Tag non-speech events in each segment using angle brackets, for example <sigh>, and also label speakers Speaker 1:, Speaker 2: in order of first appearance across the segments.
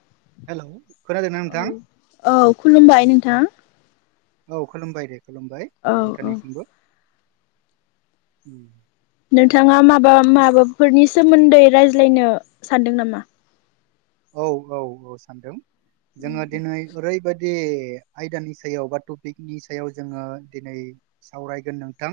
Speaker 1: <inaudible>
Speaker 2: Hello खोनादोंना
Speaker 1: <inaudible> औ
Speaker 2: नोंथां
Speaker 1: औ खुलुमबाय नोंथां।
Speaker 2: औ खुलुमबाय दे खुलुमबाय
Speaker 1: औ औ
Speaker 2: नोंथांनिसिमबो।
Speaker 1: नोंथाङा माबा माबाफोरनि सोमोन्दै रायज्लायनो सानदों नामा?
Speaker 2: औ औ औ सानदों जोङो दिनै ओरैबायदि बे आयदानि सायाव बा टपिकनि सायाव जोङो दिनै सावरायगोन नोंथां।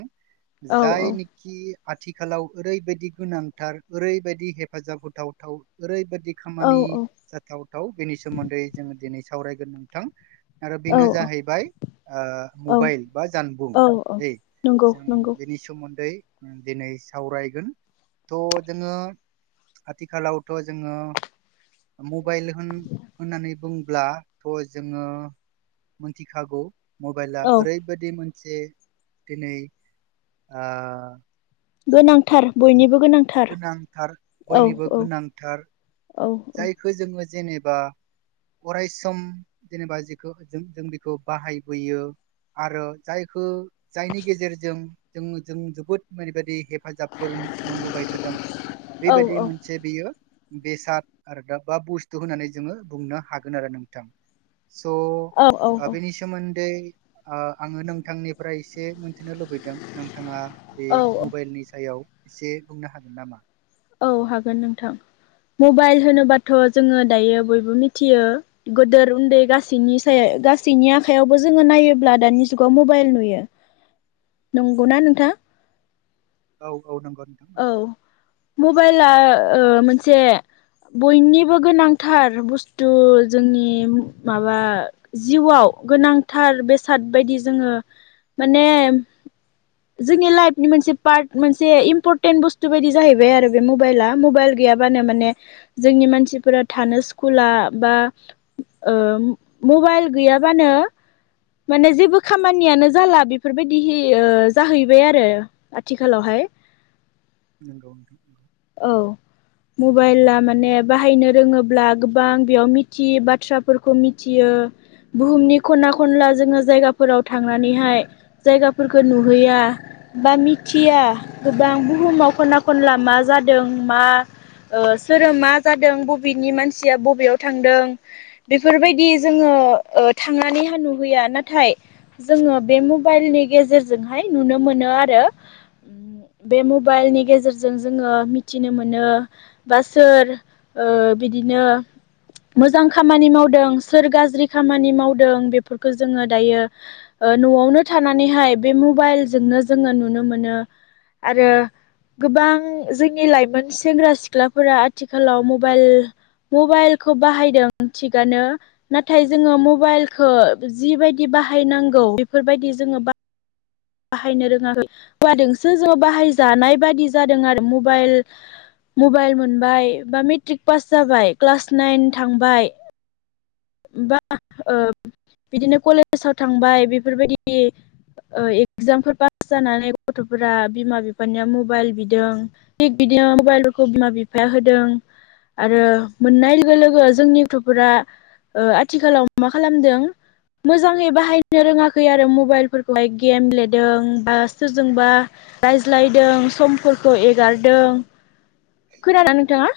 Speaker 1: औ
Speaker 2: जाय
Speaker 1: औ
Speaker 2: निकि आथिखालाव ओरैबायदि गोनांथार ओरैबायदि हेफाजाब होथावथाव ओरैबायादि
Speaker 1: औ
Speaker 2: खामानि
Speaker 1: औ
Speaker 2: जाथावथाव बेनि सोमोन्दै जोङो दिनै सावरायगोन नोंथां। आरो
Speaker 1: औ
Speaker 2: बेनो जाहैबाय ओ
Speaker 1: औ
Speaker 2: मबाइल बा जानबुं
Speaker 1: औ औ
Speaker 2: <unintelligible>
Speaker 1: नंगौ
Speaker 2: जों
Speaker 1: नंगौ
Speaker 2: बेनि सोमोन्दै दिनै सावरायगोन थ' जोङो आथिखालावथ' जोङो मबाइल होन होननानै बुं ब्ला थ' जोङो मोन्थिखागौ मबाइला
Speaker 1: औ
Speaker 2: ओरैबायदि मोन से दिनै ओ
Speaker 1: गोनांथार बयनिबो गोनांथार
Speaker 2: गोनांथार
Speaker 1: औ
Speaker 2: बयनिबो
Speaker 1: औ
Speaker 2: गोनांथार
Speaker 1: औ
Speaker 2: जायखो जोङो जेनेबा अरायसम जेनेबा जेखो जों बिखौ बाहायबोयो आरो जायखो जायनि गेजेरजों जोङो जों जोबोद माने बायदि हेफ फाजाबफोर मोनबोबाय थादों
Speaker 1: औ
Speaker 2: बेबायदि मोनसे बेयो बेसाद आरो दा बा बुस्थु होननानै जोङो बुंनो हागोन आरो नोंथां। स
Speaker 1: औ
Speaker 2: आ
Speaker 1: औ
Speaker 2: बेनि सोमोनदै ओ आङो नोंथांनिफ्राय एसे मोन्थिनो लुबैदों नोंथाङा बे
Speaker 1: औ
Speaker 2: मबाइलनि सायाव एसे बुंनो हागोन नामा?
Speaker 1: औ हागोन नोंथां मबाइल होनोबाथ' जोङो दायो बयबो मिथियो। गोदोर उन्दै गासैनि साया गासैनि आखाइायावबो जोङो नायोब्ला दानि जुगाव मबाइल नुयो। नंगौना नोंथा?
Speaker 2: औ औ नंगौ नोंथां नंगौ।
Speaker 1: मबाइला ओ मोनसे बयनिबो गोनांथार बुस्थु जोंनि माबा जिउआव गोनांथार बेसाद बायदि जोङो माने जोंनि लाइफनि मोनसे पार्ट मोनसे इम्पर टेन्ट बुस्थु बायदि जाहैबाय आरो बे मबाइला मबाइल गैयाबानो माने जोंनि मानसिफोरा थानो सुखु कुला बा ओ मबाइल गैयाबानो माने जेबो खामानियानो जाला बेफोरबायदिहि ओ जाहैबाय आरो आथिखालावहा हाय।
Speaker 2: नंगौ नोंथां नंगौ।
Speaker 1: मबाइला माने बाहायनो रोङोब्ला गोबां बेयाव मिथियै बाथ्राफोरखौ मिथियो। बुहुमनि खना खनला जोङो जायगाफोराव थांनानैहाय जायगाफोरखौ नुहैया बा मिथिया गोबां बुहुमाव खना खनला मा जादों मा ओ सोरो मा जादों बबेनि मानसिया बबेयाव थांदों बेफोरबायदि जोङो। ओ थांनानैहा नुहैया नाथाय जोङो बे मबाइलनि गेजेरजोंहाय नुनो मोनो आरो ओम बे मब बाइलनि गेजेरजों जोङो मिथिनो मोनो बा सोर ओ बिदिनो मोजां खामानि मावदों सोर गाज्रि खामानि मावदों बेफोरखौ जोङो दायो न'आवनो थानानैहाय बे मबाइलजोंनो जोङो नुनो मोनो आरो गोबां जोंनि लाइमोन सेंग्रा सिख्लाफोरा आथिखालाव मबाइल मबाइलखौ बाहायदों थिगानो नाथाय जोङो मबाइलखो जिबायदि बा बाहायनांगौ बेफोरबायदि जोङो बा बाहायनो रोङाखै मबाइल जोंसो जोङो बाहायजानाय बादि जादों आरो मबाइल मबाइल मोनबाय बा मेट्रिक पास जाबाय क्लास नाइन थांबाय बा ओ बिदिनो कलेसाव थांबाय बेफोरबायदि एगजामफोर पास जानानै गथ'फोरा बिमा बिफानिया मबाइल बिदों थिग बिदि बिदिनो मबाइलफोरखौ बिमा बिफाया होदों। आरो मोननाय लोगो लोगो जोंनि गथ'फोरा ओ आथिखालाव मा मा खालामदों। मोजाङै बाहायनो रोङाखै आरो मबाइलफोरखौहाय गेम लेदों बा सोरजोंबा रायज्लायदों समफोरखौ एगारदों। खोनादोंना नोंथाङा?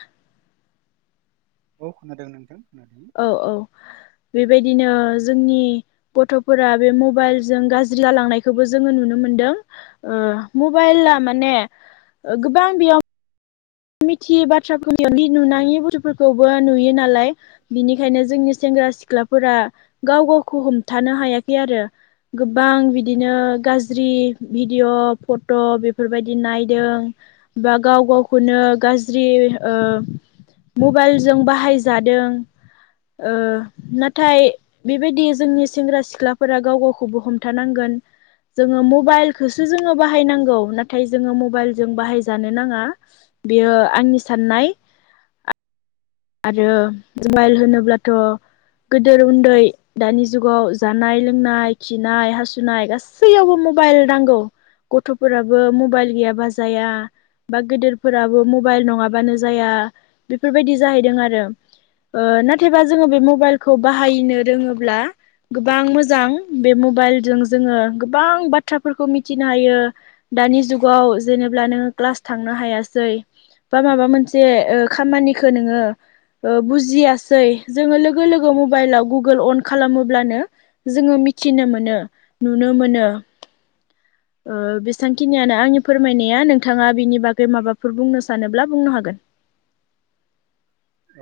Speaker 2: औ खोनादों नोंथां। खोनादों
Speaker 1: औ औ बेबायदिनो जोंनि गथ' फोरा बे मबाइलजों गाज्रि जालांनायखोबो जोङो नुनो मो मोनदों मबाइला माने गोबां बेयाव मिथियै बाथ्राखौ नुनाङि नुनाङि बुस्थु'फोरखौबो नुयो नालाय बिनिखायनो जोंनि सें सेंग्रा सिख्लाफोरा गाव गावखौ हमथानो हायाखै आरो। गोबां बिदिनो गाज्रि भिडिअ' फट' बेफोरबायदि नायदों। बा गाव गावख खौनो गाज्रि ओ मबाइलजों बाहायजादों। ओ नाथाय बेबायदि जोंनि सेंग्रा सिख्लाफोरा गाव गावखौबो हमथानांगोन। जोङो मबाइलखौसो जोङो बाहायनांगौ नाथाय जोङो मबाइल जों बाहायजानो नाङा। बेयो आंनि साननाय आं। आरो मबाइल होनोब्लाथ'। गोदोर उन्दै दानि जुगाव जानाय लोंनाय खिनाय हासुनाय गासैयावबो म मबाइल नांगौ गथ'फोराबो मबाइल गैयाबा जाया। बा गेदेरफोराबो मबाइल नङाबानो जाया बेफोरबायदि जाहैदों आरो। ओ नाथायबा जोङो बे मबाइलखौ बाहायनो रोङोब्ला। गोबां मोजां बे मबाइलजों जोङो गोबां बाथ्राफोरखौ मिथिनो हायो। दानि जुगाव जेनेब्ला‌ नोङो क्लास थांनो हायासै। बा माबा मोनसे ओ खामानिखौ नोङो। ओ बुजियासै जोङो लोगो लोगो मबाइलाव गुगोल अन खालामोब्लानो जोङो मि मिथिनो मोनो नुनो मोनो। ओ बेसेबांखिनियानो आंनि फोरमायनाया नोंथाङा बेनि बागै माबाफोर बुंनो सानोब्ला बुंनो हागोन। <inaudible>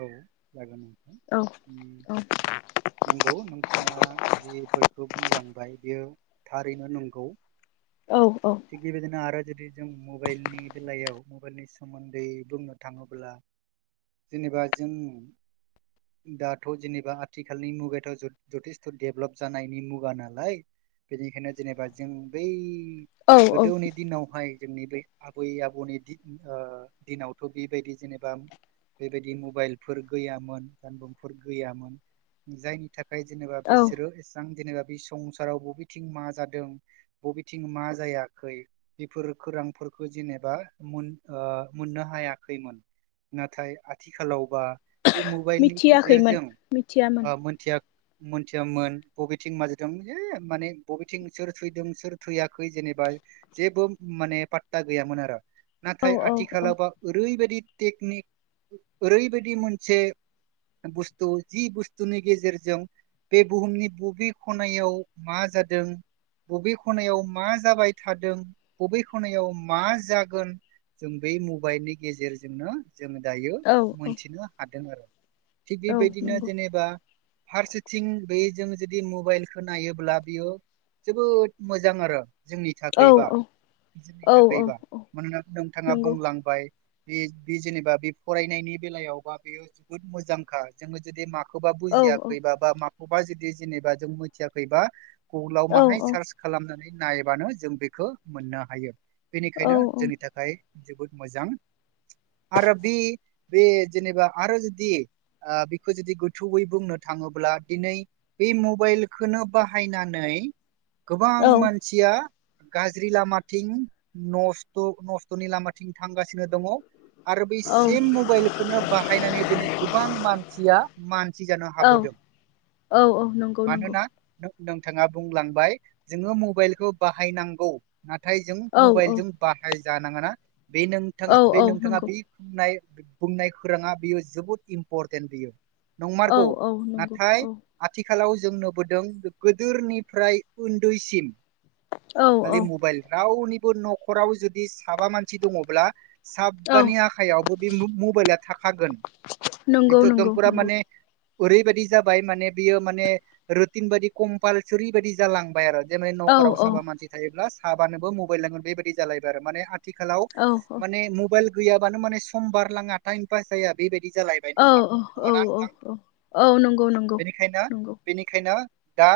Speaker 2: औ जागोन।
Speaker 1: औ औ
Speaker 2: नोंगौ नोंथाङा जि फोर खो बुंलांबाय बियो थारैनो नंगौ।
Speaker 1: औ औ
Speaker 2: थिग बेबायदिनो आरो जुदि जों मबाइलनि बेलायाव। मबाइलनि सोमोन्दै बुंनो थाङोब्ला जेनेबा जों। दाथ' जेनेबा आथिखालनि मुगाथ' जथेस्थ' दडेभलप जानायनि मुगा नालाय। बेनिखायनो जेनेबा जों बै
Speaker 1: औ औ
Speaker 2: गोदोनि दिनावहाय। जोंनि बे आबै आबौनि दि ओ दिनावथ' बेबायदि जेनेबा। बेबायदि मबाइलफोर गैयामोन जानबुंफोर गैयामोन जायनि। थाखाय जेनेबा
Speaker 1: औ
Speaker 2: बिसोरो एसां। जेनेबा बे संसाराव बबेथिं मा जादों बबेथिं मा जायाखै बेफोर खो। रांफोरखौ जेनेबा मोन ओ मोननो हायाखैमोन नाथाय। आथिखालाव बा बे मबाइलनि
Speaker 1: मिथियाखैमोन
Speaker 2: गेजेरजों
Speaker 1: मिथियामोन
Speaker 2: ओ मोनथिया। मोनथियामोन बबेथिं माजदों ए माने बबेथिं सोर थैदों सोर थैयाखै जेनेबा। जेबो माने पात्ता गैयामोन आरो।
Speaker 1: औ
Speaker 2: नाथाय
Speaker 1: औ औ
Speaker 2: आथिखालावबा ओरैबायदि टेकनिक ओरैबायदि मोनसे। बुस्थु जि बुस्थुनि गेजेरजों। बे बुहुमनि बबे खनायाव मा जादों। बबे खनायाव मा जाबाय थादों बबे खनायाव मा जागोन। जों बे मबाइलनि गेजेरजोंनो जोङो दायो
Speaker 1: औ
Speaker 2: मोनथिनो हादों आरो। थिग
Speaker 1: औ
Speaker 2: बेबायदिनो
Speaker 1: नंगौ
Speaker 2: जेनेबा फार्स्टथि बे। जों जुदि मबाइलखौ नायोब्ला बियो जोबोद मोजां आरो। जोंनि
Speaker 1: औ
Speaker 2: थाखायबा
Speaker 1: औ
Speaker 2: जोंनि
Speaker 1: औ औ
Speaker 2: थाखायबा
Speaker 1: औ
Speaker 2: मानोना नोंथाङा
Speaker 1: नंगौ
Speaker 2: बुंलांबाय। बे बे जेनेबा बे फरायनायनि बेलायावबा बेयो जोबोद मोजांखा जोङो जुदि माख। माखौबा
Speaker 1: औ औ
Speaker 2: बुजियाखैबा बा माखौबा जुदि जेनेबा जों मिथियाखैबा। गुगोलाव
Speaker 1: औ
Speaker 2: माहाय सार्च खालामनानै नायबानो जों बेखौ मोननो हायो।
Speaker 1: औ
Speaker 2: बेनिखायनो जोंनि थाखाय जोबोद मोजां आरो बे। बे जेनेबा आरो जुदि ओ बेखौ जुदि गोथौयै बुंनो थाङोब्ला दिनै। बे मबाइलखो बाहायनानै गोबां मानसिया। गाज्रि लामाथिं नस्थ' नस्थ'नि लामाथिं थांगासिनो दङ। आरोबैस मबाइलखौनो बाहायनानै दिनै गोबां मानसिया मानसि जानो
Speaker 1: औ
Speaker 2: हाबोदों
Speaker 1: औ औ नंगौ नंगौ
Speaker 2: मानोना नोंथाङा बुंलांबाय जोङो मबाइलखौ बाहायनांगौ नाथाय जों
Speaker 1: औ औ
Speaker 2: मबाइलजों बाहाय जानाङाना बे
Speaker 1: औ
Speaker 2: नोंथाङा बे
Speaker 1: औ
Speaker 2: नोंथाङा
Speaker 1: नंगौ
Speaker 2: बे बुंनाय बुंनाय खौराङा बियो जोबोद इम्परटेन्ट बियो
Speaker 1: औ
Speaker 2: नंमारगौ
Speaker 1: औ नंगौ
Speaker 2: नाथाय
Speaker 1: औ
Speaker 2: आथि खालाव जों नुबोदों गोदोरनिफ्राय उन्दैसिन
Speaker 1: औ
Speaker 2: खालि मबाइल रावनिबो न'खराव जुदि साबा मानसि दङब्ला
Speaker 1: औ
Speaker 2: साबानि आखायावबो बे मो मबाइला थाखागोन
Speaker 1: नंगौ
Speaker 2: बेथ' एकदम
Speaker 1: नंगौ
Speaker 2: फुरा
Speaker 1: नंगौ
Speaker 2: माने ओरैबायदि जाबाय माने बियो माने रुटिन बायदि कम्पालसरि बायदि जालांबाय आरो जे मानै
Speaker 1: औ
Speaker 2: न'खराव
Speaker 1: औ
Speaker 2: साबा मानसि थायोब्ला साबानोबो मबाइल लांगोन बेबायाददि जालायबाय आरो माने आ थिखालाव
Speaker 1: औ
Speaker 2: माने मबाइल गैयाबानो माने सम बार लाङा टाइम पास जाया बेबायदि जालायबाय
Speaker 1: औ
Speaker 2: नोंथां
Speaker 1: औ
Speaker 2: नङाना
Speaker 1: औ
Speaker 2: नोंथां
Speaker 1: औ नंगौ नंगौ
Speaker 2: बेनिखायनो
Speaker 1: नंगौ
Speaker 2: बेनिखायनो दा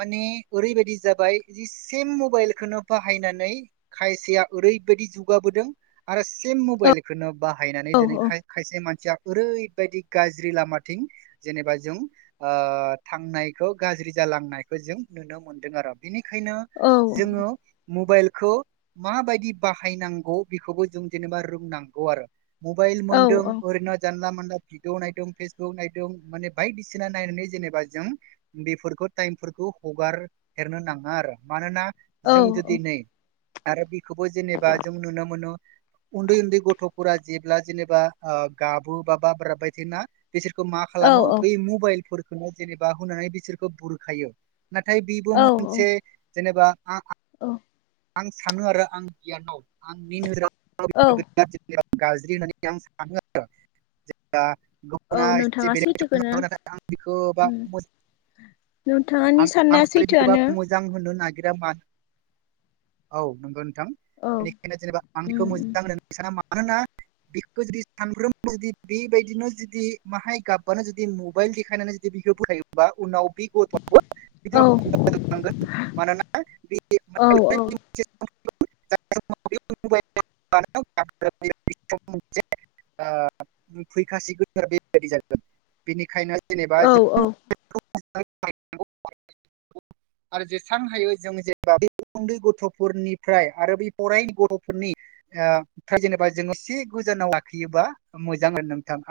Speaker 2: माने ओरैबायदि जाबाय जि सेम मबाइलखौनो बाहायनानै खायसेया ओरै बायदि जुगाबोदों आरो से
Speaker 1: औ
Speaker 2: मबाइखौनो बाहायनानै
Speaker 1: औ
Speaker 2: दिनै
Speaker 1: औ
Speaker 2: खाय आयसेया मानसिया ओरैबायदि गाज्रि लामाथिं जेनेबा जों अ थांनायखौ गाजरि जालांनायखौ जों नुनो मोनदों आरो निखायनो जो
Speaker 1: औ
Speaker 2: मबाइ खौ माबायदि बाहायनांगौ बेखौबो जों जेनेबा रोंनांगौ आरो मबाइल
Speaker 1: औ
Speaker 2: मन्दों ओरैनो जानला मनला भिदिअ नायदों फेसबुक नायदों माने बायदिसिना नायनानै जेनेबा जों बेफोरखौ टाइमफोरखौ हगार हेरनो नाङा आरो मानोना
Speaker 1: औ
Speaker 2: जों जुदि नै आरो बेखौबो जेनेबा जों नुनो मोनो उन्दै उन्दै गथ' फुरा जेब्ला जेनेबा अ गाबु बा बाब्राबबाय थायोना बिसोरखौ मा
Speaker 1: औ
Speaker 2: खालामो बै मबाइलफोरखौनो जेनेबा होनानै बिसोरखौ बुरखायो नाथाय बेबो
Speaker 1: औ
Speaker 2: मोनसे जेनेबा आ
Speaker 1: औ
Speaker 2: आं सानो आरो आं गियानाव आंनि नोजोराव
Speaker 1: औ
Speaker 2: <unintelligible> गाज्रि होनै आं सानो आरो जेब्ला
Speaker 1: औ नोंथाङा
Speaker 2: <unintelligible>
Speaker 1: सैथोखौनो उम नोंथाङानि
Speaker 2: आं
Speaker 1: साननाया
Speaker 2: बेखौबा
Speaker 1: सैथोआनो
Speaker 2: मोजां होननो ना गिरा मा औ नंगो। थां
Speaker 1: औ
Speaker 2: बेनिखायनो जेनेबा आं
Speaker 1: उम
Speaker 2: बेखौ
Speaker 1: उम
Speaker 2: मोजां होन साना मानोना बेखो जुदि सानफ्रोमबो जुदि बेबायदिनो जुदि माहाय गाबबानो जुदि मबाइल देखायनानै जुदि बिखौ बोरखायोबा उनाव बे गथवाबो बिदिनो
Speaker 1: औ
Speaker 2: गोननांगोन मानोना बे
Speaker 1: औ औ
Speaker 2: <unintelligible> <unintelligible> फैखासिगोनफोरा बेबायदि जागोन बेनिखायनो जेनेबा
Speaker 1: औ
Speaker 2: जों
Speaker 1: औ
Speaker 2: <unintelligible> आरो जेसबां हायो जों जेनेबा उन्दै गथ'फोरनिफ्राय आरो बि फरायनाय गथ'फोरनिफ्राय जेनेबा जोङो सि गोजानाव लाखियोबा मोजां नोंथां।